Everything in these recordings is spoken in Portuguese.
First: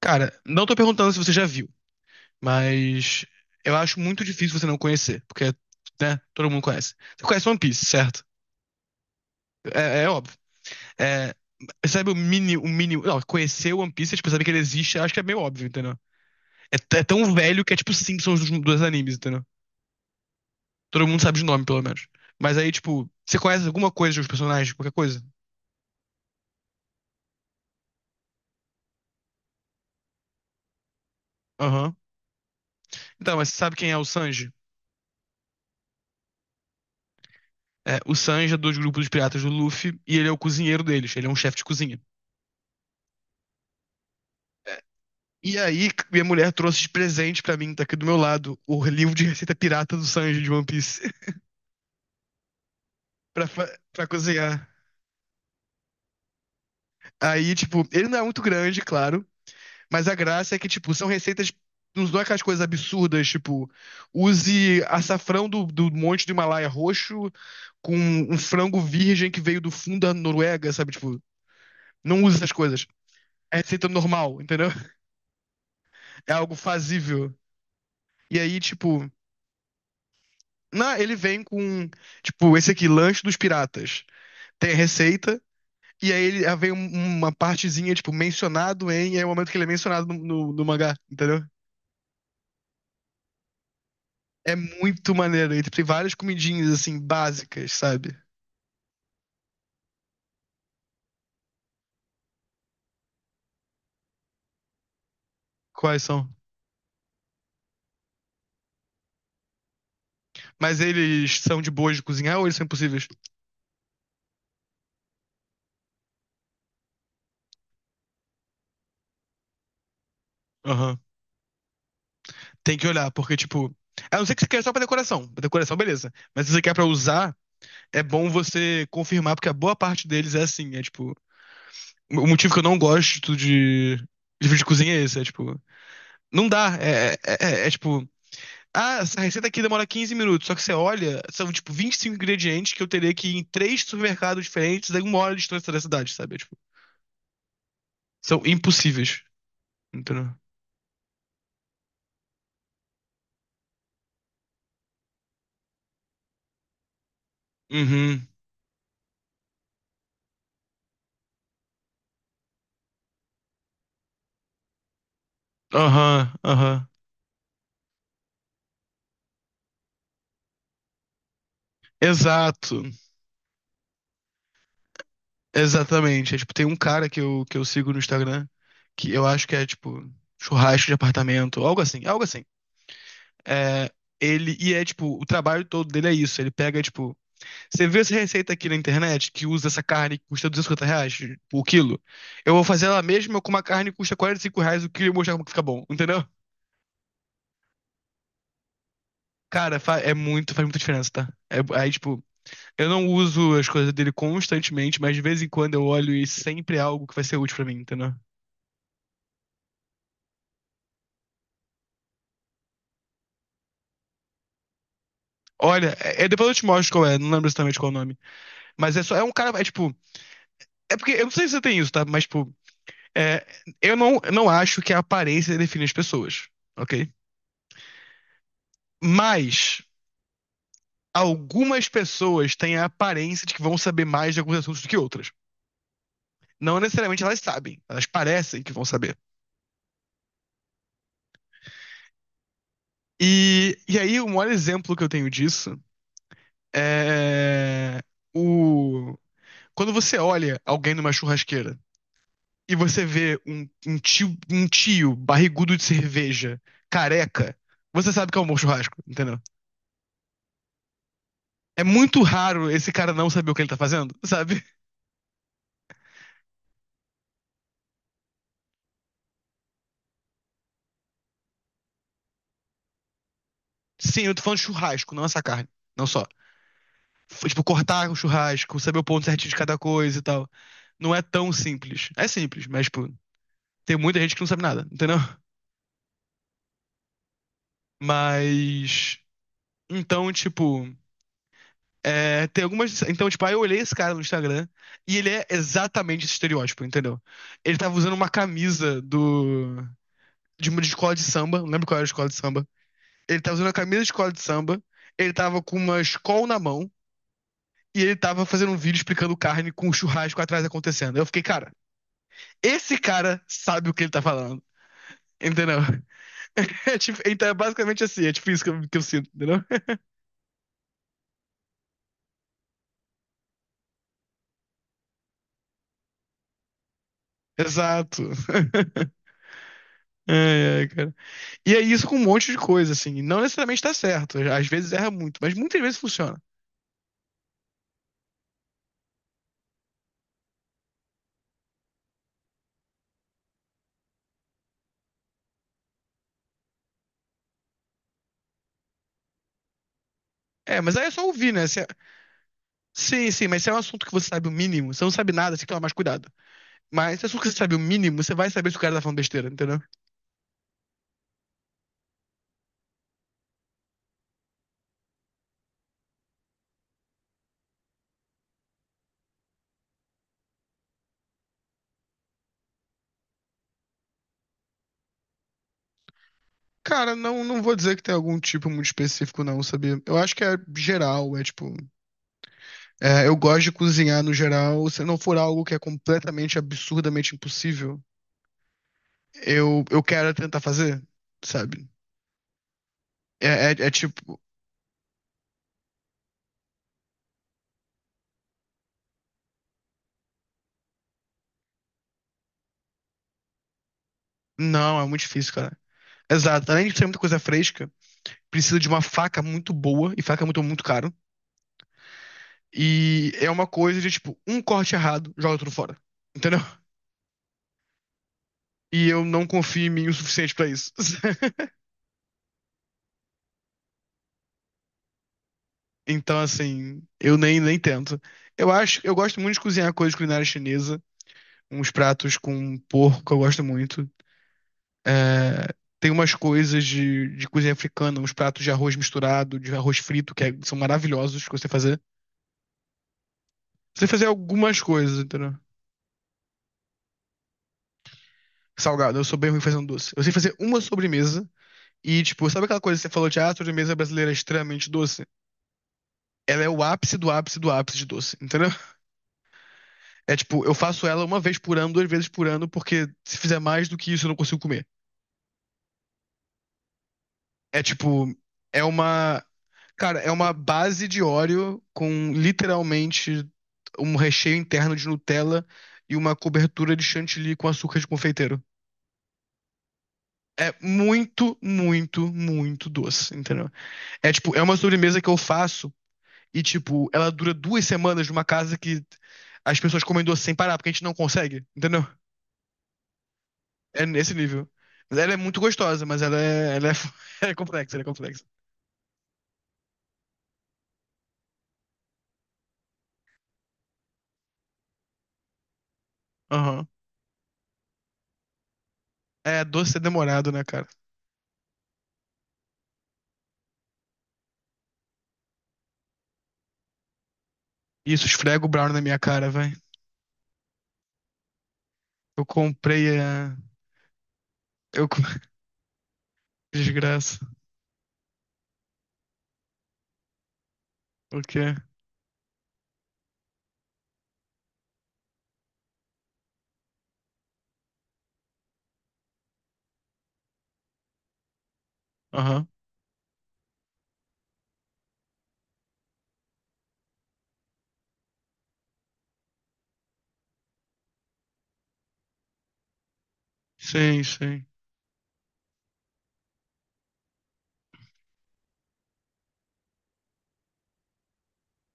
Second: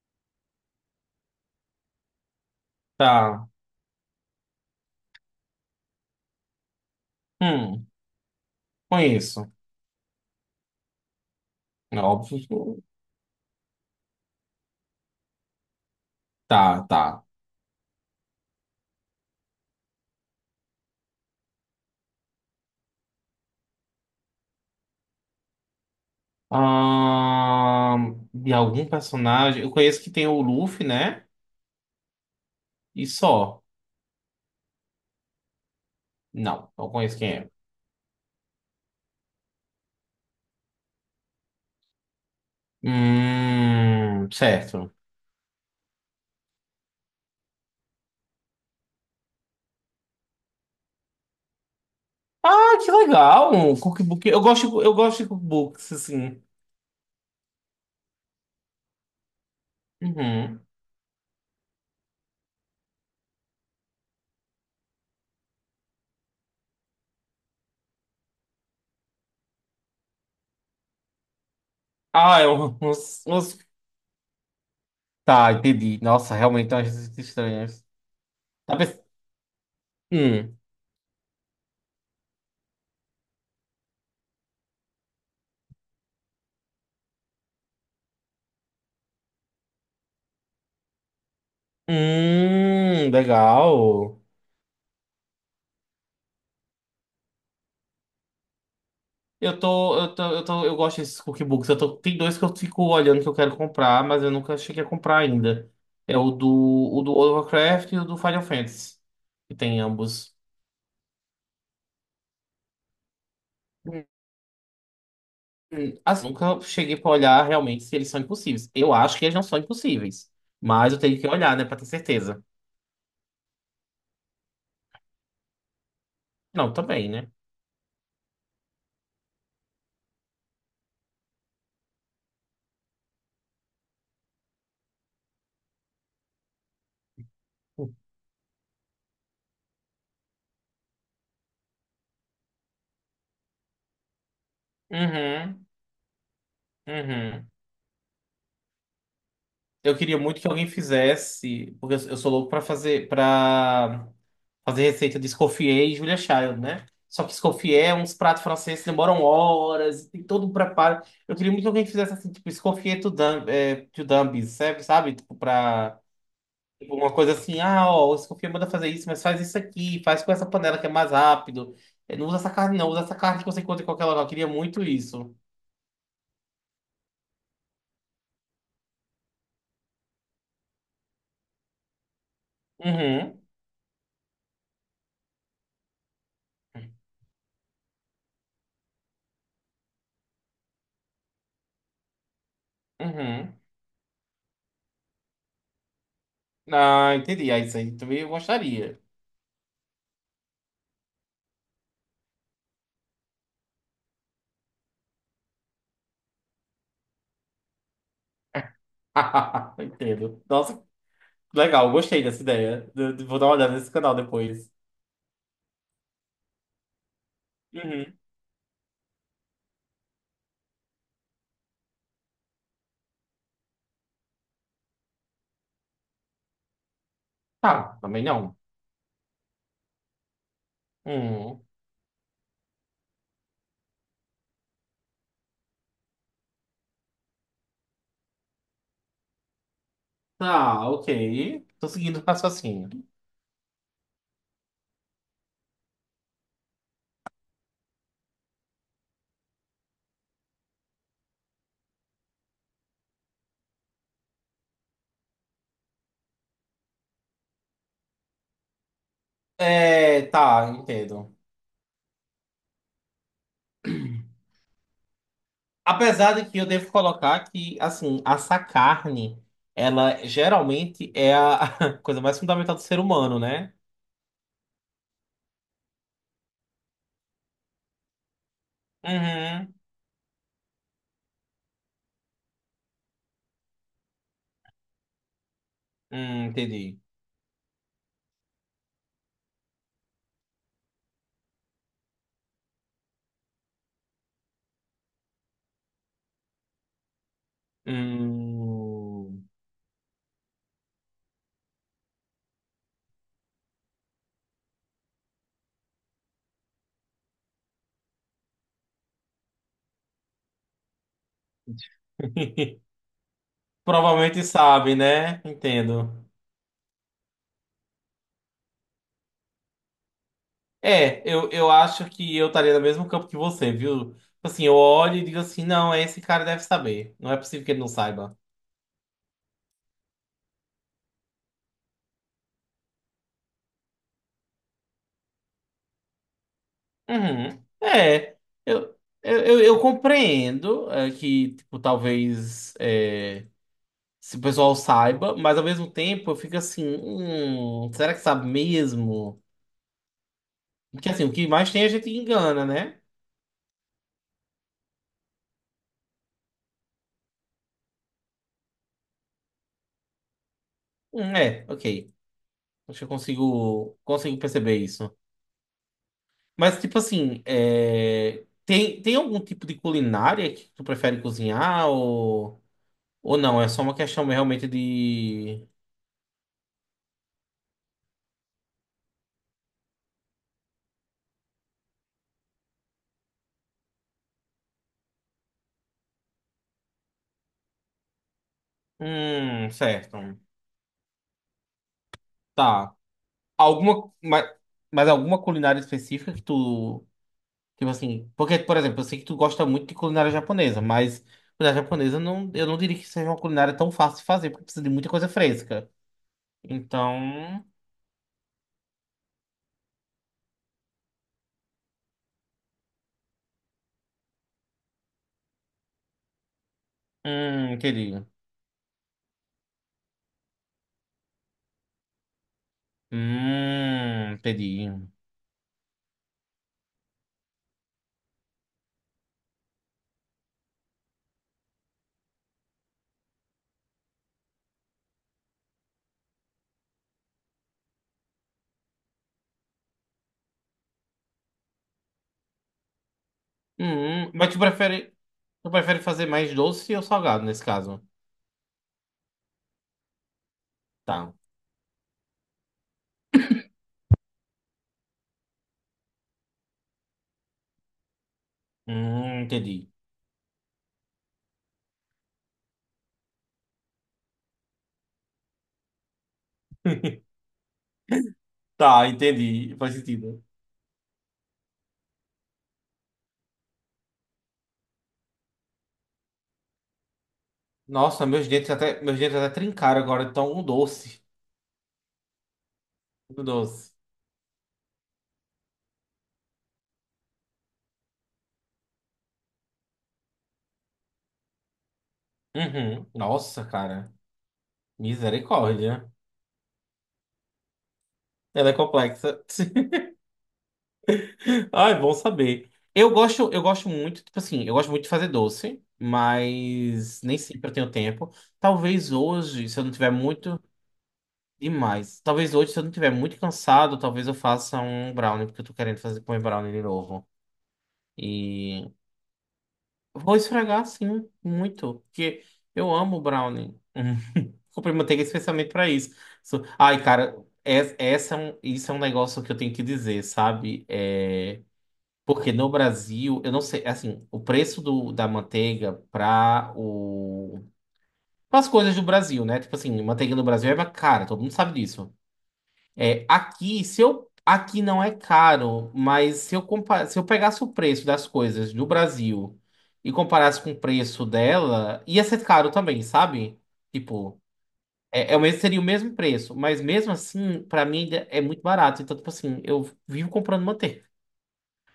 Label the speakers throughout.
Speaker 1: Cara, não tô perguntando se você já viu, mas
Speaker 2: Tá.
Speaker 1: eu acho muito difícil você não conhecer, porque, né, todo mundo conhece. Você conhece One Piece,
Speaker 2: Hum,
Speaker 1: certo?
Speaker 2: conheço.
Speaker 1: É, é óbvio. É,
Speaker 2: É
Speaker 1: sabe
Speaker 2: óbvio.
Speaker 1: o mini, não, conhecer One Piece, tipo, saber que ele existe, acho que é meio óbvio, entendeu? É,
Speaker 2: Tá,
Speaker 1: é
Speaker 2: tá.
Speaker 1: tão velho que é tipo Simpsons dos animes, entendeu? Todo mundo sabe de nome, pelo menos. Mas aí, tipo, você conhece alguma coisa dos personagens, qualquer coisa?
Speaker 2: De algum personagem. Eu conheço que tem o Luffy, né?
Speaker 1: Aham.
Speaker 2: E
Speaker 1: Então, mas você
Speaker 2: só.
Speaker 1: sabe quem é o Sanji?
Speaker 2: Não, não conheço quem é.
Speaker 1: É, o Sanji é dos grupos dos piratas do Luffy e ele é o cozinheiro deles, ele é um chefe de cozinha.
Speaker 2: Certo.
Speaker 1: E aí, minha mulher trouxe de presente pra mim, tá aqui do meu lado, o livro de receita pirata do Sanji de One Piece
Speaker 2: Ah, que
Speaker 1: pra,
Speaker 2: legal! Um
Speaker 1: pra
Speaker 2: cookbook.
Speaker 1: cozinhar.
Speaker 2: Eu gosto de cookbooks, assim.
Speaker 1: Aí, tipo, ele não é muito grande, claro, mas a graça é
Speaker 2: Uhum.
Speaker 1: que, tipo, são receitas. Não são aquelas coisas absurdas, tipo, use açafrão do monte do Himalaia roxo com um frango virgem que veio do fundo da Noruega, sabe? Tipo, não use
Speaker 2: Ah,
Speaker 1: essas coisas. É receita normal, entendeu?
Speaker 2: Tá, entendi.
Speaker 1: É
Speaker 2: Nossa,
Speaker 1: algo
Speaker 2: realmente é umas receitas
Speaker 1: fazível.
Speaker 2: estranhas.
Speaker 1: E aí,
Speaker 2: Tá pens-
Speaker 1: tipo,
Speaker 2: Hum.
Speaker 1: ele vem com, tipo, esse aqui, lanche dos piratas. Tem a receita, e aí ele aí vem uma partezinha, tipo, mencionado em, e é o momento que ele é mencionado no mangá, entendeu?
Speaker 2: Legal.
Speaker 1: É muito maneiro. E tem várias comidinhas, assim, básicas, sabe?
Speaker 2: Eu gosto desses cookbooks. Eu tô, tem dois que eu fico olhando que eu quero comprar, mas eu nunca cheguei a comprar ainda.
Speaker 1: Quais
Speaker 2: É
Speaker 1: são?
Speaker 2: o do World of Warcraft e o do Final Fantasy, que tem ambos.
Speaker 1: Mas eles são de boas de cozinhar ou eles são impossíveis?
Speaker 2: Assim, nunca cheguei pra olhar realmente se eles são impossíveis. Eu acho que eles não são impossíveis, mas eu
Speaker 1: Aham.
Speaker 2: tenho que olhar, né, pra ter certeza.
Speaker 1: Tem que olhar, porque, tipo. A não ser que você queira só pra decoração. Pra decoração, beleza. Mas se você
Speaker 2: Não,
Speaker 1: quer pra
Speaker 2: também, né?
Speaker 1: usar, é bom você confirmar, porque a boa parte deles é assim. É tipo. O motivo que eu não gosto de livro de cozinha é esse. É tipo. Não dá. Tipo. Ah, essa receita aqui demora 15 minutos. Só que você olha, são tipo 25 ingredientes que eu teria que ir em três supermercados diferentes a uma hora de
Speaker 2: Uhum,
Speaker 1: distância da cidade, sabe? É, tipo,
Speaker 2: uhum.
Speaker 1: são impossíveis.
Speaker 2: Eu queria
Speaker 1: Entendeu?
Speaker 2: muito que alguém fizesse, porque eu sou louco pra fazer, pra. Fazer receita de Escoffier e Julia Child, né? Só que Escoffier, é uns
Speaker 1: Uhum.
Speaker 2: pratos franceses que demoram horas, tem todo um preparo. Eu queria muito que alguém fizesse assim, tipo, Escoffier to dumb, é, to dummies, sabe? Sabe? Tipo, pra...
Speaker 1: Aham, aham.
Speaker 2: Tipo, uma coisa assim, ah, ó, o Escoffier manda fazer isso, mas faz isso aqui, faz com essa panela que é mais rápido. É, não usa essa
Speaker 1: Exato.
Speaker 2: carne, não. Usa essa carne que você encontra em qualquer local. Eu queria muito isso.
Speaker 1: Exatamente. É, tipo, tem um cara que eu sigo no Instagram que eu acho que é tipo churrasco de apartamento, algo assim, algo assim.
Speaker 2: Uhum,
Speaker 1: É, e é tipo, o trabalho todo dele é isso. Ele pega, tipo, você viu essa receita aqui na internet que usa essa carne que custa R$ 250 por quilo? Eu vou fazer ela mesma com
Speaker 2: uhum.
Speaker 1: uma carne que custa R$ 45 o quilo e mostrar como que fica bom, entendeu?
Speaker 2: Ah, entendi. Ah, isso aí também eu gostaria.
Speaker 1: Cara, é muito, faz muita diferença, tá? É, aí, tipo, eu não uso as coisas dele constantemente, mas de vez em quando eu olho e sempre é algo que vai ser útil pra mim, entendeu?
Speaker 2: Entendo. Nossa, legal. Gostei dessa ideia. Eu Vou dar uma olhada nesse canal depois.
Speaker 1: Olha, depois eu te mostro qual é, não lembro exatamente qual é o
Speaker 2: Uhum.
Speaker 1: nome. Mas é só, é um cara, é tipo, é porque, eu não sei se você tem isso, tá? Mas, tipo, é, eu não acho que a aparência define as pessoas, ok?
Speaker 2: Tá, também não.
Speaker 1: Mas
Speaker 2: Hum.
Speaker 1: algumas pessoas têm a aparência de que vão saber mais de alguns assuntos do que outras. Não necessariamente elas sabem, elas parecem que vão saber.
Speaker 2: Tá, ok. Tô seguindo o raciocínio.
Speaker 1: E aí, o maior exemplo que eu tenho disso é o. Quando você olha alguém numa churrasqueira e você vê um tio barrigudo de cerveja, careca, você sabe que é um bom churrasco, entendeu?
Speaker 2: É, tá, entendo.
Speaker 1: É muito raro esse cara não saber o que ele tá fazendo, sabe?
Speaker 2: Apesar de que eu devo colocar que, assim, essa carne, ela geralmente é a coisa mais fundamental do ser humano, né?
Speaker 1: Sim, eu tô falando de churrasco, não essa carne, não só. Tipo, cortar o churrasco, saber o ponto certinho de
Speaker 2: Uhum.
Speaker 1: cada coisa e tal. Não é tão simples. É simples, mas, tipo, tem muita gente que não sabe nada, entendeu?
Speaker 2: Entendi.
Speaker 1: Mas. Então, tipo. É, tem algumas. Então, tipo, aí eu olhei esse cara no Instagram e ele é exatamente esse estereótipo, entendeu? Ele tava usando uma camisa
Speaker 2: Hum.
Speaker 1: do. De uma de escola de samba, não lembro qual era a escola de samba. Ele tava usando a camisa de escola de samba, ele tava com uma escola na mão e ele tava fazendo um vídeo explicando carne com o churrasco atrás acontecendo. Eu fiquei, cara. Esse cara sabe o que ele tá
Speaker 2: Provavelmente
Speaker 1: falando.
Speaker 2: sabe, né?
Speaker 1: Entendeu?
Speaker 2: Entendo.
Speaker 1: É tipo, então é basicamente assim, é tipo isso que eu sinto, entendeu?
Speaker 2: É, eu acho que eu estaria no mesmo campo que você, viu? Tipo assim, eu olho e digo assim, não, esse cara deve saber. Não é possível que ele não
Speaker 1: Exato.
Speaker 2: saiba.
Speaker 1: É, é, cara. E é isso com um monte de coisa, assim. Não necessariamente tá certo. Às vezes erra muito, mas muitas vezes funciona.
Speaker 2: Uhum. É, eu, eu compreendo é, que, tipo, talvez é, se o pessoal saiba, mas ao mesmo tempo eu fico assim, será que sabe mesmo?
Speaker 1: É, mas aí
Speaker 2: Porque
Speaker 1: é
Speaker 2: assim,
Speaker 1: só
Speaker 2: o que
Speaker 1: ouvir, né?
Speaker 2: mais
Speaker 1: Se
Speaker 2: tem
Speaker 1: é-
Speaker 2: a gente engana, né?
Speaker 1: Sim, sim, mas se é um assunto que você sabe o mínimo, você não sabe nada, você tem que tomar mais cuidado. Mas se a você sabe o mínimo, você vai saber se o cara tá falando besteira, entendeu?
Speaker 2: É, ok. Acho que eu consigo, consigo perceber isso. Mas, tipo assim, é, tem algum tipo de culinária que tu prefere cozinhar ou não? É só uma questão realmente de.
Speaker 1: Cara, não, não vou dizer que tem algum tipo muito específico, não, sabia? Eu acho que é geral, é tipo. É, eu gosto de cozinhar no geral. Se não for algo que é completamente, absurdamente impossível, eu quero
Speaker 2: Certo.
Speaker 1: tentar fazer, sabe?
Speaker 2: Tá.
Speaker 1: É
Speaker 2: Alguma.
Speaker 1: tipo.
Speaker 2: Mas alguma culinária específica que tu. Tipo assim. Porque, por exemplo, eu sei que tu gosta muito de culinária japonesa, mas culinária japonesa não, eu não diria que seja uma culinária tão fácil de fazer, porque precisa de
Speaker 1: Não, é
Speaker 2: muita
Speaker 1: muito
Speaker 2: coisa
Speaker 1: difícil, cara.
Speaker 2: fresca.
Speaker 1: Exato. Além de ser muita coisa
Speaker 2: Então.
Speaker 1: fresca. Precisa de uma faca muito boa, e faca é muito, muito caro. E é uma coisa de, tipo, um corte errado, joga tudo fora. Entendeu?
Speaker 2: Entendi.
Speaker 1: E eu não confio em mim o suficiente pra isso.
Speaker 2: Entendi.
Speaker 1: Então, assim, eu nem, nem tento. Eu acho, eu gosto muito de cozinhar coisas culinária chinesa, uns pratos com porco, eu gosto muito. É, tem umas coisas de cozinha africana, uns pratos de arroz misturado, de arroz frito, são maravilhosos que eu sei fazer. Eu sei fazer
Speaker 2: Hum, mas tu
Speaker 1: algumas
Speaker 2: prefere,
Speaker 1: coisas, entendeu?
Speaker 2: tu prefere fazer mais doce ou salgado nesse caso?
Speaker 1: Salgado, eu sou bem ruim fazendo doce. Eu sei fazer uma
Speaker 2: Tá.
Speaker 1: sobremesa. E, tipo, sabe aquela coisa que você falou de ah, a sobremesa brasileira é extremamente doce? Ela é o ápice do ápice do ápice de doce, entendeu?
Speaker 2: Entendi.
Speaker 1: É tipo, eu faço ela uma vez por ano, duas vezes por ano, porque se fizer mais do que isso eu não consigo comer. É tipo, é
Speaker 2: Tá,
Speaker 1: uma.
Speaker 2: entendi. Faz
Speaker 1: Cara, é
Speaker 2: sentido.
Speaker 1: uma base de Oreo com literalmente um recheio interno de Nutella e uma cobertura de chantilly com açúcar de
Speaker 2: Nossa,
Speaker 1: confeiteiro.
Speaker 2: meus dentes até trincaram agora, tão um
Speaker 1: É
Speaker 2: doce.
Speaker 1: muito, muito, muito doce,
Speaker 2: Muito
Speaker 1: entendeu?
Speaker 2: doce.
Speaker 1: É tipo, é uma sobremesa que eu faço. E, tipo, ela dura duas semanas numa casa que as pessoas comem doce sem parar, porque a gente não consegue, entendeu?
Speaker 2: Uhum. Nossa,
Speaker 1: É
Speaker 2: cara.
Speaker 1: nesse nível. Mas ela é muito gostosa,
Speaker 2: Misericórdia.
Speaker 1: mas ela é complexa, ela é complexa.
Speaker 2: Ela é complexa. Ai, bom saber. Eu gosto muito, tipo assim, eu gosto muito de fazer doce,
Speaker 1: Aham.
Speaker 2: mas nem sempre eu tenho tempo. Talvez
Speaker 1: É,
Speaker 2: hoje, se eu não
Speaker 1: doce é
Speaker 2: tiver
Speaker 1: demorado,
Speaker 2: muito
Speaker 1: né, cara?
Speaker 2: demais. Talvez hoje, se eu não estiver muito cansado, talvez eu faça um brownie, porque eu tô querendo fazer comer brownie de novo.
Speaker 1: Isso, esfrega o
Speaker 2: E
Speaker 1: brownie na minha cara, vai.
Speaker 2: vou esfregar, sim, muito. Porque
Speaker 1: Eu
Speaker 2: eu
Speaker 1: comprei
Speaker 2: amo
Speaker 1: a.
Speaker 2: brownie. Comprei
Speaker 1: Eu...
Speaker 2: manteiga especialmente pra isso. Ai, cara,
Speaker 1: Desgraça.
Speaker 2: isso é um negócio que eu tenho que dizer, sabe?
Speaker 1: O
Speaker 2: É...
Speaker 1: quê?
Speaker 2: Porque no Brasil, eu não sei, assim, o preço da manteiga pra o... as coisas do Brasil, né? Tipo assim, manteiga no Brasil é mais cara, todo mundo sabe disso.
Speaker 1: Aham.
Speaker 2: É, aqui, se eu, aqui não é caro, mas se eu, se eu pegasse o preço das coisas do Brasil e comparasse com o preço dela, ia ser caro também, sabe?
Speaker 1: Sim,
Speaker 2: Tipo,
Speaker 1: sim.
Speaker 2: é o mesmo, seria o mesmo preço, mas mesmo assim, pra mim ainda é muito barato. Então, tipo assim, eu vivo comprando manteiga,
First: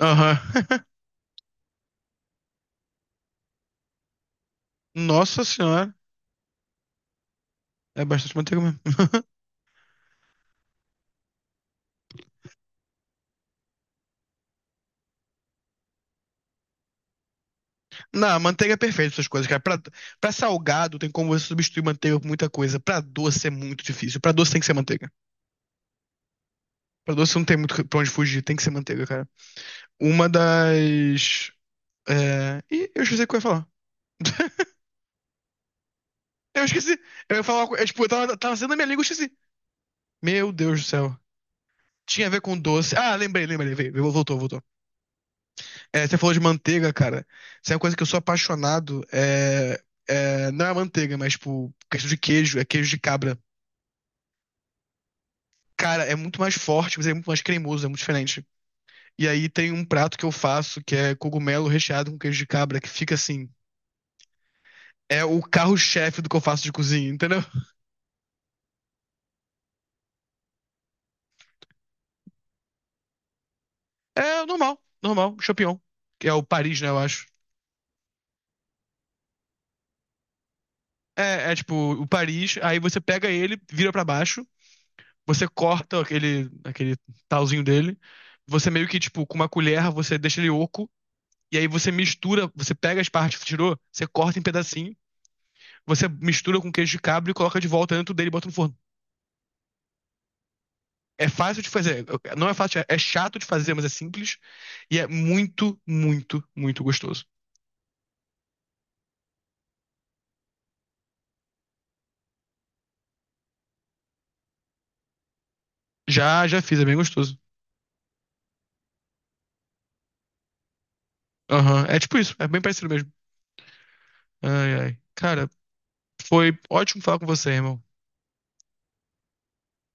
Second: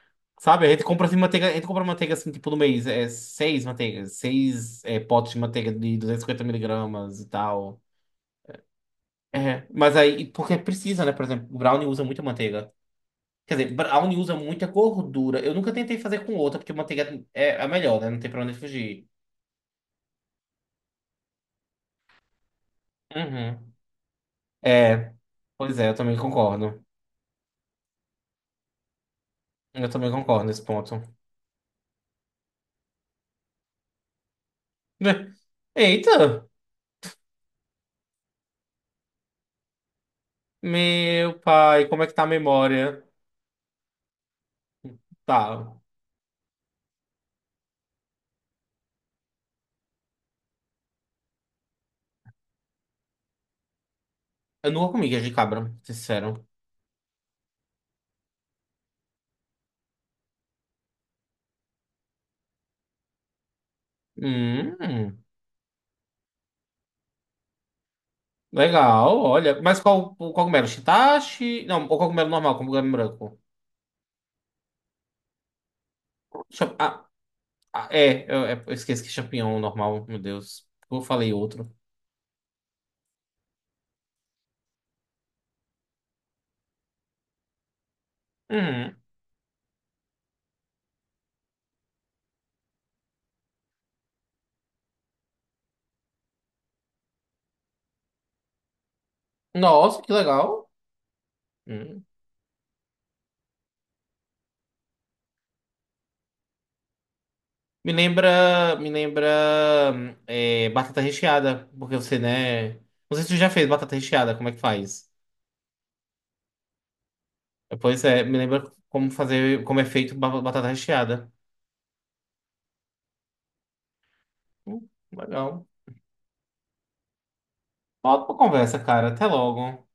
Speaker 1: Aham.
Speaker 2: sabe? A gente compra assim, manteiga, a gente compra manteiga assim, tipo, no mês, é seis manteigas, seis é, potes de
Speaker 1: Nossa
Speaker 2: manteiga
Speaker 1: senhora.
Speaker 2: de 250 miligramas e tal.
Speaker 1: É bastante manteiga mesmo.
Speaker 2: É, mas aí, porque precisa, né? Por exemplo, o brownie usa muita manteiga. Quer dizer, brownie usa muita gordura. Eu nunca tentei fazer com outra, porque manteiga é a melhor, né? Não tem
Speaker 1: Não,
Speaker 2: pra onde
Speaker 1: manteiga é
Speaker 2: fugir.
Speaker 1: perfeita essas coisas, cara. Pra, pra salgado tem como você substituir manteiga por muita coisa. Pra doce é
Speaker 2: Uhum.
Speaker 1: muito difícil. Pra doce tem que ser manteiga.
Speaker 2: É, pois é, eu também concordo.
Speaker 1: Pra doce não tem muito pra onde fugir, tem que ser manteiga, cara.
Speaker 2: Eu também
Speaker 1: Uma
Speaker 2: concordo nesse ponto.
Speaker 1: das. É... Ih, eu esqueci o que eu ia falar.
Speaker 2: Eita!
Speaker 1: Eu esqueci. Eu ia falar. Eu, tipo, tava sendo a minha língua, eu esqueci. Meu Deus do céu.
Speaker 2: Meu pai, como é que tá
Speaker 1: Tinha
Speaker 2: a
Speaker 1: a ver com doce.
Speaker 2: memória?
Speaker 1: Ah, lembrei, lembrei. Voltou, voltou.
Speaker 2: Tá.
Speaker 1: É, você falou de manteiga, cara. Isso é uma coisa que eu sou apaixonado. Não é manteiga, mas, tipo, questão de queijo, é queijo de cabra.
Speaker 2: Eu nunca comi queijo de cabra,
Speaker 1: Cara, é muito
Speaker 2: sincero.
Speaker 1: mais forte, mas é muito mais cremoso, é muito diferente. E aí tem um prato que eu faço que é cogumelo recheado com queijo de cabra, que fica assim.
Speaker 2: Hum,
Speaker 1: É o carro-chefe do que eu faço de cozinha, entendeu?
Speaker 2: legal, olha. Mas qual o cogumelo? Shiitache? Não, o cogumelo normal, cogumelo branco.
Speaker 1: É normal, normal, champignon. Que é o Paris, né, eu
Speaker 2: Ah,
Speaker 1: acho.
Speaker 2: eu esqueci que é champignon normal, meu Deus. Eu falei
Speaker 1: É, é
Speaker 2: outro.
Speaker 1: tipo o Paris, aí você pega ele, vira pra baixo, você corta aquele, talzinho dele, você meio
Speaker 2: Uhum.
Speaker 1: que, tipo, com uma colher, você deixa ele oco, e aí você mistura, você pega as partes que você tirou, você corta em pedacinho, você mistura com queijo de cabra e coloca de volta dentro dele e bota no forno.
Speaker 2: Nossa, que legal.
Speaker 1: É fácil de
Speaker 2: Hum.
Speaker 1: fazer. Não é fácil, é chato de fazer, mas é simples. E é muito, muito, muito gostoso.
Speaker 2: Me lembra é, batata recheada, porque você, né? Não sei se você já fez batata recheada, como é que faz?
Speaker 1: Já fiz, é bem gostoso.
Speaker 2: Pois é, me lembra como fazer, como é feito batata recheada.
Speaker 1: Aham, é tipo isso, é bem parecido mesmo. Ai, ai. Cara,
Speaker 2: Legal.
Speaker 1: foi ótimo falar com você, irmão.
Speaker 2: Volta pra conversa, cara. Até logo.